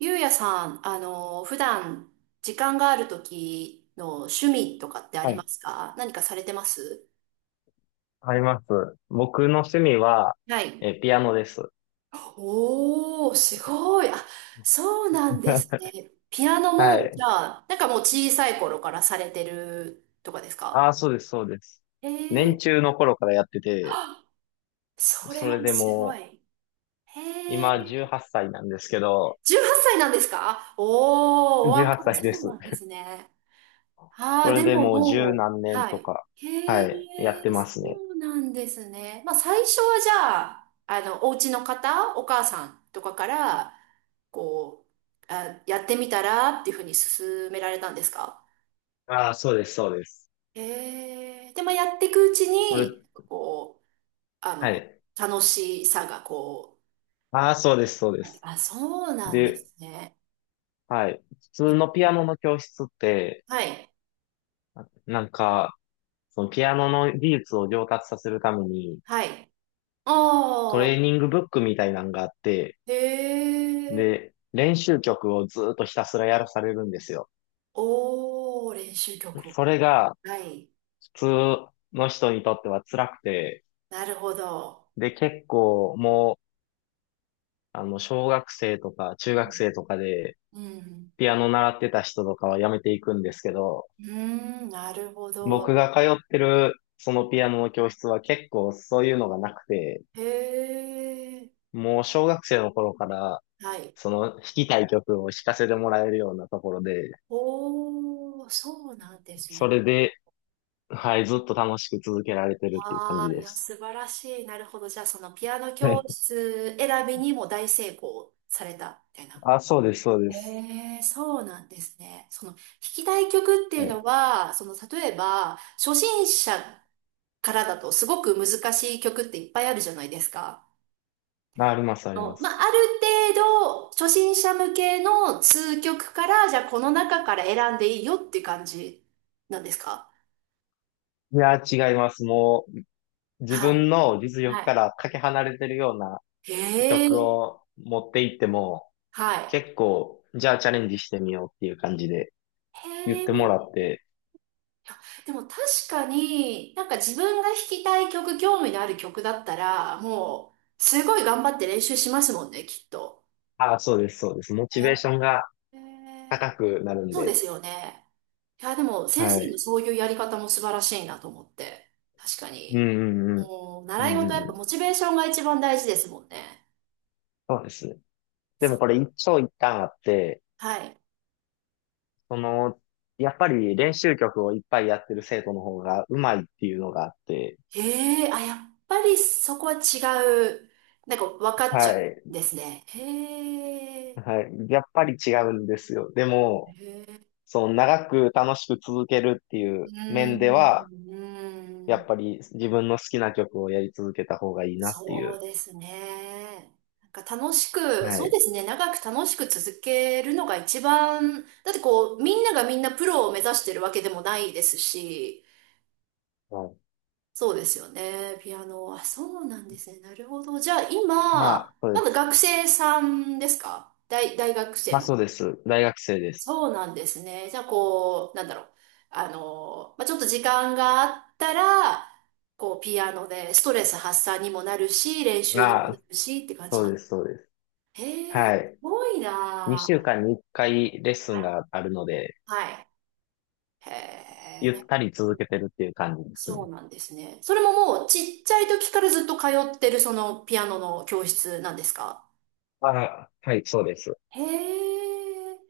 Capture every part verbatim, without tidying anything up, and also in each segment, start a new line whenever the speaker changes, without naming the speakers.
ゆうやさん、あの、普段時間がある時の趣味とかってあり
は
ま
い。
すか？何かされてます？
あります。僕の趣味は、
はい。
えー、ピアノです。
おー、すごい。あ、そうなんですね。ピアノ
は
も、じ
い。
ゃあ、なんかもう小さい頃からされてるとかです
あ
か？
あ、そうです、そうです。
えー、
年中の頃からやってて、
あ、それ
そ
は
れで
すご
も
い。へ
う、
え、
今じゅうはっさいなんですけど、
じゅうはっさいなんですか？おー、お
18
若い。
歳で
そうな
す。
んですね。あ
そ
あ、
れ
で
で
も
もう十
も
何
う、
年
は
と
い。
か、
へえ、
はい、やってま
そ
すね。
うなんですね。まあ、最初はじゃあ、あの、お家の方、お母さんとかから、こう、あ、やってみたらっていうふうに勧められたんですか？
ああ、そうです、そうです。
へえ、で、まあ、やっていくうち
そ
に、
れ、
こう、あ
は
の、
い。
楽しさがこ
ああ、そうです、そうで
う、
す。
あ、そうなんで
で、
すね。
はい。普通
え、
のピアノの教室って、
はい、
なんか、そのピアノの技術を上達させるために、
はい。
ト
あ
レーニ
あ、
ングブックみたいなんがあって、
へえ、
で、練習曲をずーっとひたすらやらされるんですよ。
おー、練習曲。
それが
はい。
普通の人にとっては辛くて、
なるほど。
で、結構もう、あの、小学生とか中学生とかで
うん。
ピアノ習ってた人とかはやめていくんですけど、
うーん、なるほど。
僕が通ってるそのピアノの教室は結構そういうのがなくて、
へえ。
もう小学生の頃から
はい。
その弾きたい曲を弾かせてもらえるようなところで、
おー、そうなんです
そ
ね。
れではい、ずっと楽しく続けられてるっていう感
あ
じ
あ、い
で
や、素
す。
晴らしい。なるほど。じゃあ、そのピアノ
は
教
い。
室選びにも大成功されたみたいな。
あ、そうです、そうです。
ええ、そうなんですね。その、弾きたい曲ってい
は
う
い。
のは、その、例えば、初心者からだとすごく難しい曲っていっぱいあるじゃないですか。
まあ、あります、ありま
の、まあ、
す。
ある程度、初心者向けの数曲から、じゃあこの中から選んでいいよっていう感じなんですか？
いや、違います。もう、自
はい。
分の実力か
は
らかけ離れてるような
い。へ
曲
え。
を持っていっても、
は
結構、じゃあチャレンジしてみようっていう感じで
い。
言っ
へ
てもら
え。
って、
でも確かに、なんか自分が弾きたい曲、興味のある曲だったら、もう、すごい頑張って練習しますもんね、きっと。
あ、そうです、そうです。モチ
へ
ベーションが
え。
高くなるん
そうで
で、
すよね。いや、でも先
は
生の
い。
そういうやり方も素晴らしいなと思って。確か
うん
に。
うんうん。
もう、
う
習い
ん
事は
うん
やっ
う
ぱモチ
ん。
ベーションが一番大事ですもんね。
そうですね。でも
そう。
これ一長一短あって、
はい。
その、やっぱり練習曲をいっぱいやってる生徒の方がうまいっていうのがあって、
へえ、あ、やっぱりそこは違う。なんか分かっちゃう
は
ん
い、
ですね。へえ。
はい、やっぱり違うんですよ。でも、
へえ。
その長く楽しく続けるってい
う
う
ー
面では、
ん、うー
やっ
ん。
ぱり自分の好きな曲をやり続けた方がいいなってい
そ
う。
うですね。なんか楽しく、
は
そう
い。
ですね。長く楽しく続けるのが一番、だってこう、みんながみんなプロを目指してるわけでもないですし、
はい、
そうですよね。ピアノ。あ、そうなんですね。なるほど。じゃあ今、
まあ、そう
ま
で
だ
す。
学生さんですか？大、大学
ま
生
あ、
の。
そうです。大学生です。
そうなんですね。じゃあこう、なんだろう。あの、まあ、ちょっと時間があったら、こう、ピアノでストレス発散にもなるし、練習にも
ま
な
あ、
るしって感じ
そう
な。
です、そうです。
へえ、す
はい。
ごいな
2週
あ。
間にいっかいレッスン
はい。
があるので、
はい。へえ、
ゆっ
な
たり続けてるっていう感じです
そ
ね。
うなんですね。それももうちっちゃい時からずっと通ってるそのピアノの教室なんですか？
あ、はい、そうです。
へえ。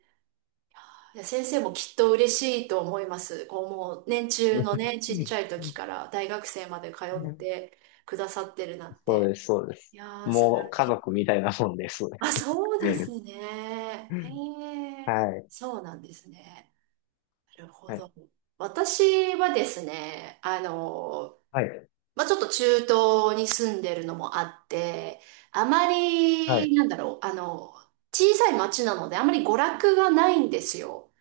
いや先生もきっと嬉しいと思います。こうもう年中 のね、ち
う
っ
ん
ちゃい時から大学生まで通ってくださってるなん
そう
て。
です、そうで
い
す。
やー、素晴
もう
らし
家
い。
族みたいなもんです。
あ、そうですね。
う
へ
ん
え。
はい、
そうなんですね。なるほ
は
ど。
い、
私はですね、あの、
はい、
まあ、ちょっと中東に住んでるのもあって、あま
はい。
り、なんだろう、あの、小さい町なのであまり娯楽がないんですよ。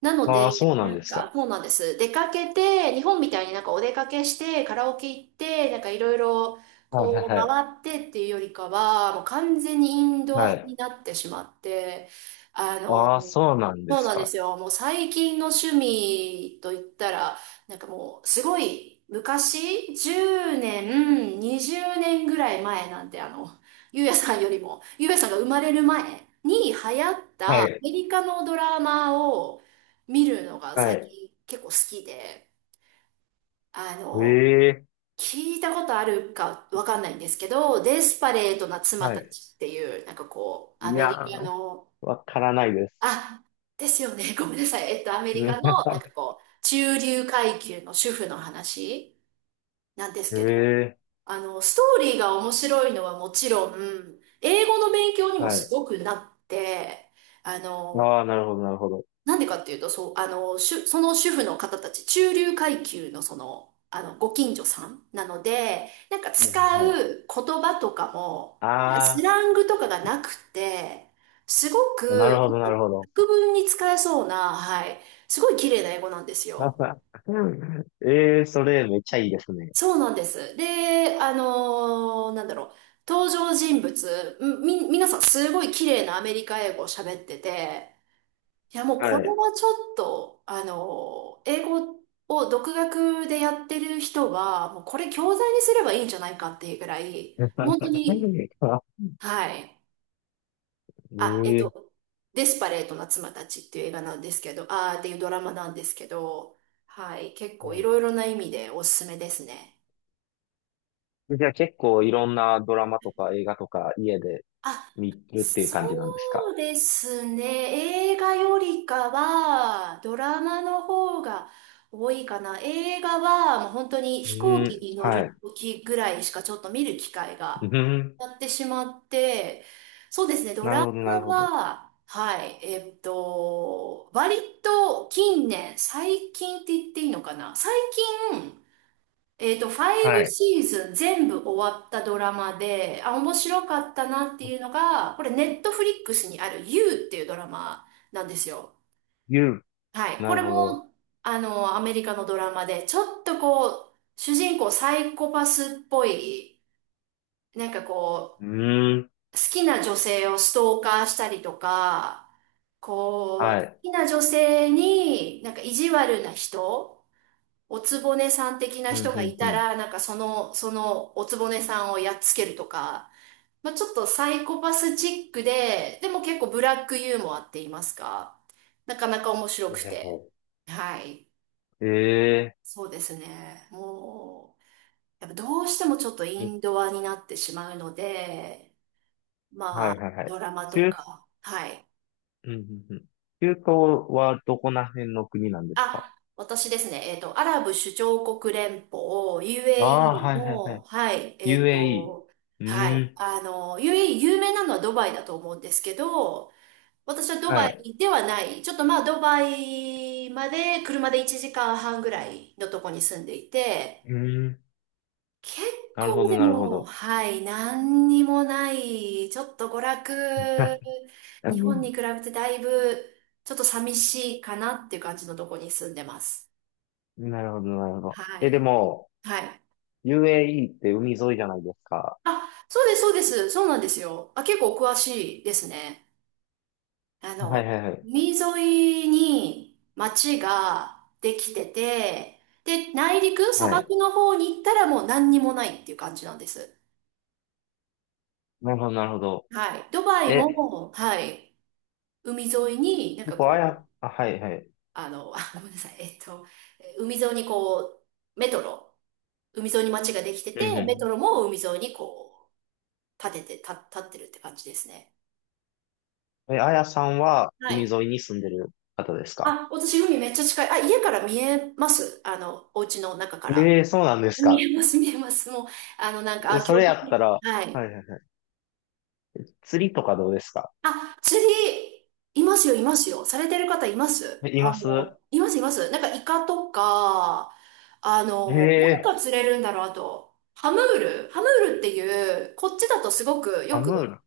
なので、
ああ、そうな
な
んで
ん
す
か、
か。
そうなんです。出かけて、日本みたいになんかお出かけして、カラオケ行って、なんかいろいろ
はい、はい、
こう
はい。
回ってっていうよりかは、もう完全にインド
は
ア
い
になってしまって、あの、
ああ、そうなんで
そう
す
なんで
か。
すよ。もう最近の趣味といったら、なんかもうすごい昔、じゅうねん、にじゅうねんぐらい前なんで、あの、ゆうやさんよりも、ゆうやさんが生まれる前に流行っ
は
たア
い、
メリカのドラマを、見るのが
は
最
い。
近結構好きで、あ
え
の、
え、
聞いたことあるかわかんないんですけど、デスパレートな妻
は
た
い。
ちっていう、なんかこう、ア
い
メ
や
リカ
ー、
の、
わからないです。
あ、ですよね、ごめんなさい。えっと、アメリカの、な んかこう、中流階級の主婦の話なんです
え
けど、
え、
あの、ストーリーが面白いのはもちろん、英語の勉強にも
は
す
い。
ごくなって、あの、
ああ、なるほど、なるほど。
なんでかっていうと、そう、あの、主その主婦の方たち、中流階級のその、あの、ご近所さんなので、なんか
う
使
んはい、
う言葉とかも、なんかス
あ
ラングとかがなくて、すご
あ、なる
く、
ほど、なるほど。
国文に使えそうな、はい、すごい綺麗な英語なんですよ。
ええ、それめっちゃいいですね。
そうなんです。で、あのーなんだろう、登場人物、み、皆さんすごい綺麗なアメリカ英語を喋ってて、いや、もうこれ
はい。
はちょっと、あの、英語を独学でやってる人は、もうこれ教材にすればいいんじゃないかっていうぐらい、本当
ええ
に、はい。あ、えっと、デスパレートな妻たちっていう映画なんですけど、あーっていうドラマなんですけど、はい。結構いろいろな意味でおすすめですね。
うんじゃあ結構いろんなドラマとか映画とか家で
あ、
見るっていう
そ
感じなんですか？
うですね。映画よりかは、ドラマの方が多いかな。映画は、もう本当に
う
飛行機
ん、
に乗
は
る
い。
時ぐらいしかちょっと見る機会
う
が
ん、
やってしまって、そうですね。ド
なる
ラ
ほど、なる
マ
ほど。
は、はい、えっと、割と近年、最近って言っていいのかな。最近、えっと、ファイ
は
ブ
い。
シーズン全部終わったドラマで、あ、面白かったなっていうのが、これネットフリックスにある You っていうドラマなんですよ。
言う。
はい。
な
こ
る
れ
ほど。
も、あの、アメリカのドラマで、ちょっとこう、主人公サイコパスっぽい、なんかこ
うん、
う、好きな女性をストーカーしたりとか、こう、
は
好
い。
きな女性になんか意地悪な人、おつぼねさん的な
うん、
人が
う
い
ん、
た
う
ら、なんかその、そのおつぼねさんをやっつけるとか、まあ、ちょっとサイコパスチックで、でも結構ブラックユーモアって言いますか、なかなか面白く
ん。
て。はい。
ええ
そうですね。もう、やっぱどうしてもちょっと
え
インドアになってしまうので、
は
まあ、
い、はい、はい。
ドラマ
中、
と
うん、
か、はい。
うん、うん。中東はどこら辺の国なんですか？
あ、私ですね、えっと、アラブ首長国連邦、
ああ、は
ユーエーイー
い、はい、は
の、
い。
はい、えっと、
ユーエーイー。
は
う
い、
ん、
あの、ユーエーイー 有名なのはドバイだと思うんですけど、私はド
は
バ
い。
イではない、ちょっとまあドバイまで車でいちじかんはんぐらいのとこに住んでいて、
うん、
結
なるほ
構
ど、
で
なるほ
も、
ど。
はい、何にもない、ちょっと娯楽、
う
日本に
ん
比べてだいぶ、ちょっと寂しいかなっていう感じのとこに住んでます。
なるほど、なるほど。
は
え、で
い。
も、
はい。
ユーエーイー って海沿いじゃないですか。
あ、そうです、そうです。そうなんですよ。あ、結構お詳しいですね。あ
は
の、
いはいはい。
海沿いに町ができてて、で、内陸、砂
はい。
漠の方に行ったらもう何にもないっていう感じなんです。
なるほど、なるほど。
はい。ドバイ
え、
も、はい。海沿いになん
結
か
構あ
こう、
や、あ、はいはい。
あの、あ、ごめんなさい。えっと、え海沿いにこう、メトロ、海沿いに町ができてて、
うんう
メト
ん。
ロも海沿いにこう、建てて、た、建ってるって感じですね。
え、あやさんは
は
海
い。
沿いに住んでる方ですか？
あ、私海めっちゃ近い。あ、家から見えます、あの、お家の中から。
ええーそうなんです
見
か。
えます、見えます。もう、あの、なんか、
え、
あ、
そ
今
れ
日
やっ
天
たら、は
気は
いは
い。
いはい。釣りとかどうですか？
あ、釣り、いますよ、いますよ。されてる方います。
え、い
あ
ます
の、います、います。なんか、イカとか、あの、何
ええ
が釣れるんだろう、あと、ハムール。ハムールっていう、こっちだとすごく
ーア
よく、
ムール。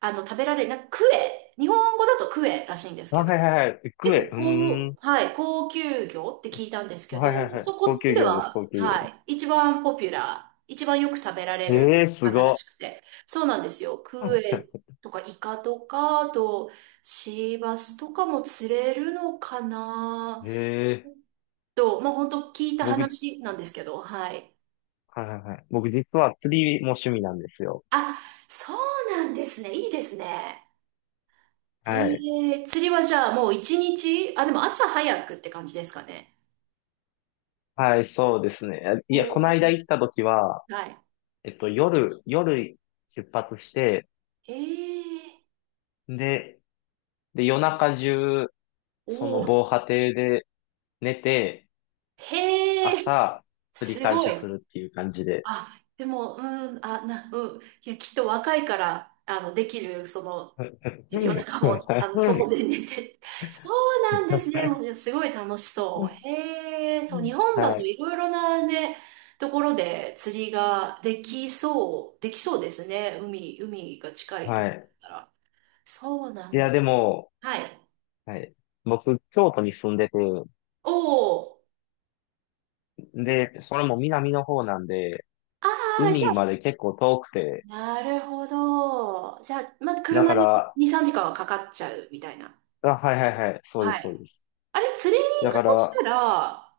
あの、食べられる、なんか、クエ。日本語だとクエらしいんです
あ、
け
はい
ど。
はいはい。クエ。
結
うー
構、高、
ん。
はい、高級魚って聞いたんですけ
はいはいは
ど、
い。
そう、こ
高
っち
級
で
魚です、高
は、
級魚
は
です。
い、一番ポピュラー、一番よく食べられ
え
る
えーす
魚ら
ご。
しくて、そうなんですよ。クエ とかイカとか、あとシーバスとかも釣れるのかな
ええー
と、まあ本当聞いた
僕
話なんですけど、はい。
はいはいはい。僕実は釣りも趣味なんですよ。
あ、そうなんですね。いいですね。へ
はい。
え、釣りはじゃあもう一日、あ、でも朝早くって感じですかね？
はい、そうですね。い
へ
や、この間
え、
行った時は、
はい。
えっと、夜、夜出発して、
へえ。
で、で、夜中中、
お
その
お、
防波堤で寝て、
へえ、
朝、釣り
す
開
ご
始
い。
するっていう感じで。
あ、でも、うん、あ、な、うん、いや、きっと若いから、あの、できる、その、
は
夜中も、あの、外で寝て。そうなんですね。もう、すごい楽しそう。へえ、そう、日本だと
い。
いろいろなね、ところで釣りができそう、できそうですね。海、海が近いと
は
ころ
い。
だったら。そうな
い
ん
や、
で。
でも、
はい。
はい。僕、京都に住んでて、
おお、
で、それも南の方なんで、
ああ、じゃ
海
あ
まで結構遠くて、
なるほど。じゃあ、まあ、
だ
車
か
で
ら、
に、さんじかんはかかっちゃうみたいな。
あ、はいはいはい、そうで
は
す、そう
い。
です。
あれ、釣りに行
だ
く
か
とし
ら、
たら、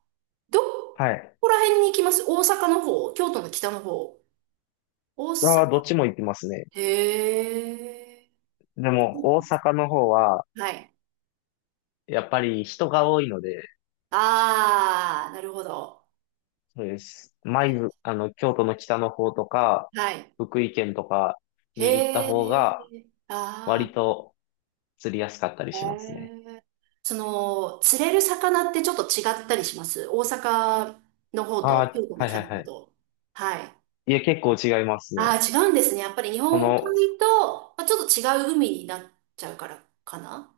ど
はい。
こら辺に行きます？大阪の方、京都の北の方？大阪、
あーどっちも行きますね。
へえ。
でも、大阪の方は、
はい。
やっぱり人が多いので、
ああ、なるほど。
そうです。舞鶴、あの、京都の北の方とか、
はい。
福井県とか
へ
に行った方が、
え。あ
割と釣りやすかったり
あ、
しますね。
へえ。その、釣れる魚ってちょっと違ったりします？大阪の方
あ
と京
あ、
都の
はい
北
はい
の
は
方
い。
と。はい。
いや、結構違いますね。
ああ、違うんですね。やっぱり日
こ
本
の、
海と、まあ、ちょっと違う海になっちゃうからかな。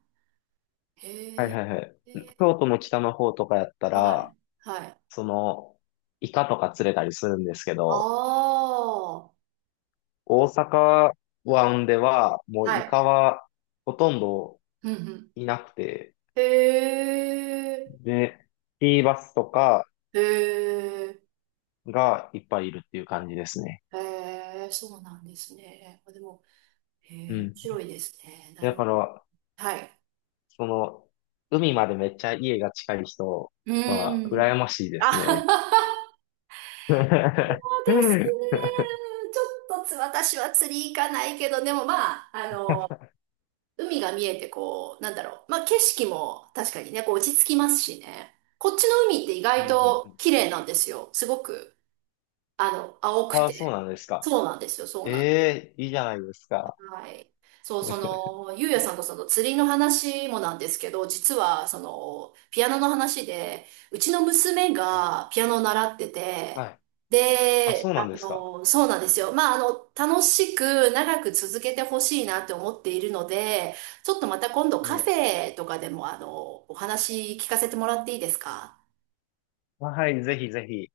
はい
へえ。
はいはい。京都の北の方とかやった
ーは
ら、
い。はい。
その、イカとか釣れたりするんですけ
あ
ど、
あ。
大阪湾では、もう
は
イ
い。
カはほとんど
うんうん。
いなくて、
へえ。
で、シーバスとか
へえ。
がいっぱいいるっていう感じですね。
へえ。そうなんですね。でも、へ
う
え、面
ん。
白いですね。な
だか
る。
ら、
はい。
その、海までめっちゃ家が近い人
う
は、
ん。
羨ましいで
あ
す
は
ね。
は、 そう
う
で
ん
すね。
うん
ちょっとつ、私は釣り行かないけど、でもまあ、あの海が見えてこう、なんだろう。まあ、景色も確かにね、こう落ち着きますしね。こっちの海って意
う
外と
ん
綺麗なんですよ。すごく、あの、青く
あ あ、そう
て。
なんですか。
そうなんですよ、そうなんですよ。
ええいいじゃないですか。
はい。そう、そ の、ゆうやさんとその釣りの話もなんですけど、実はその、ピアノの話で、うちの娘
はい。
がピアノを習ってて、
はい。あ、そ
で、
うなんで
あ
すか。
の、そうなんですよ。まあ、あの、楽しく長く続けてほしいなって思っているので、ちょっとまた今度カフ
ね
ェとかでも、あの、お話聞かせてもらっていいですか？
はい、ぜひぜひ。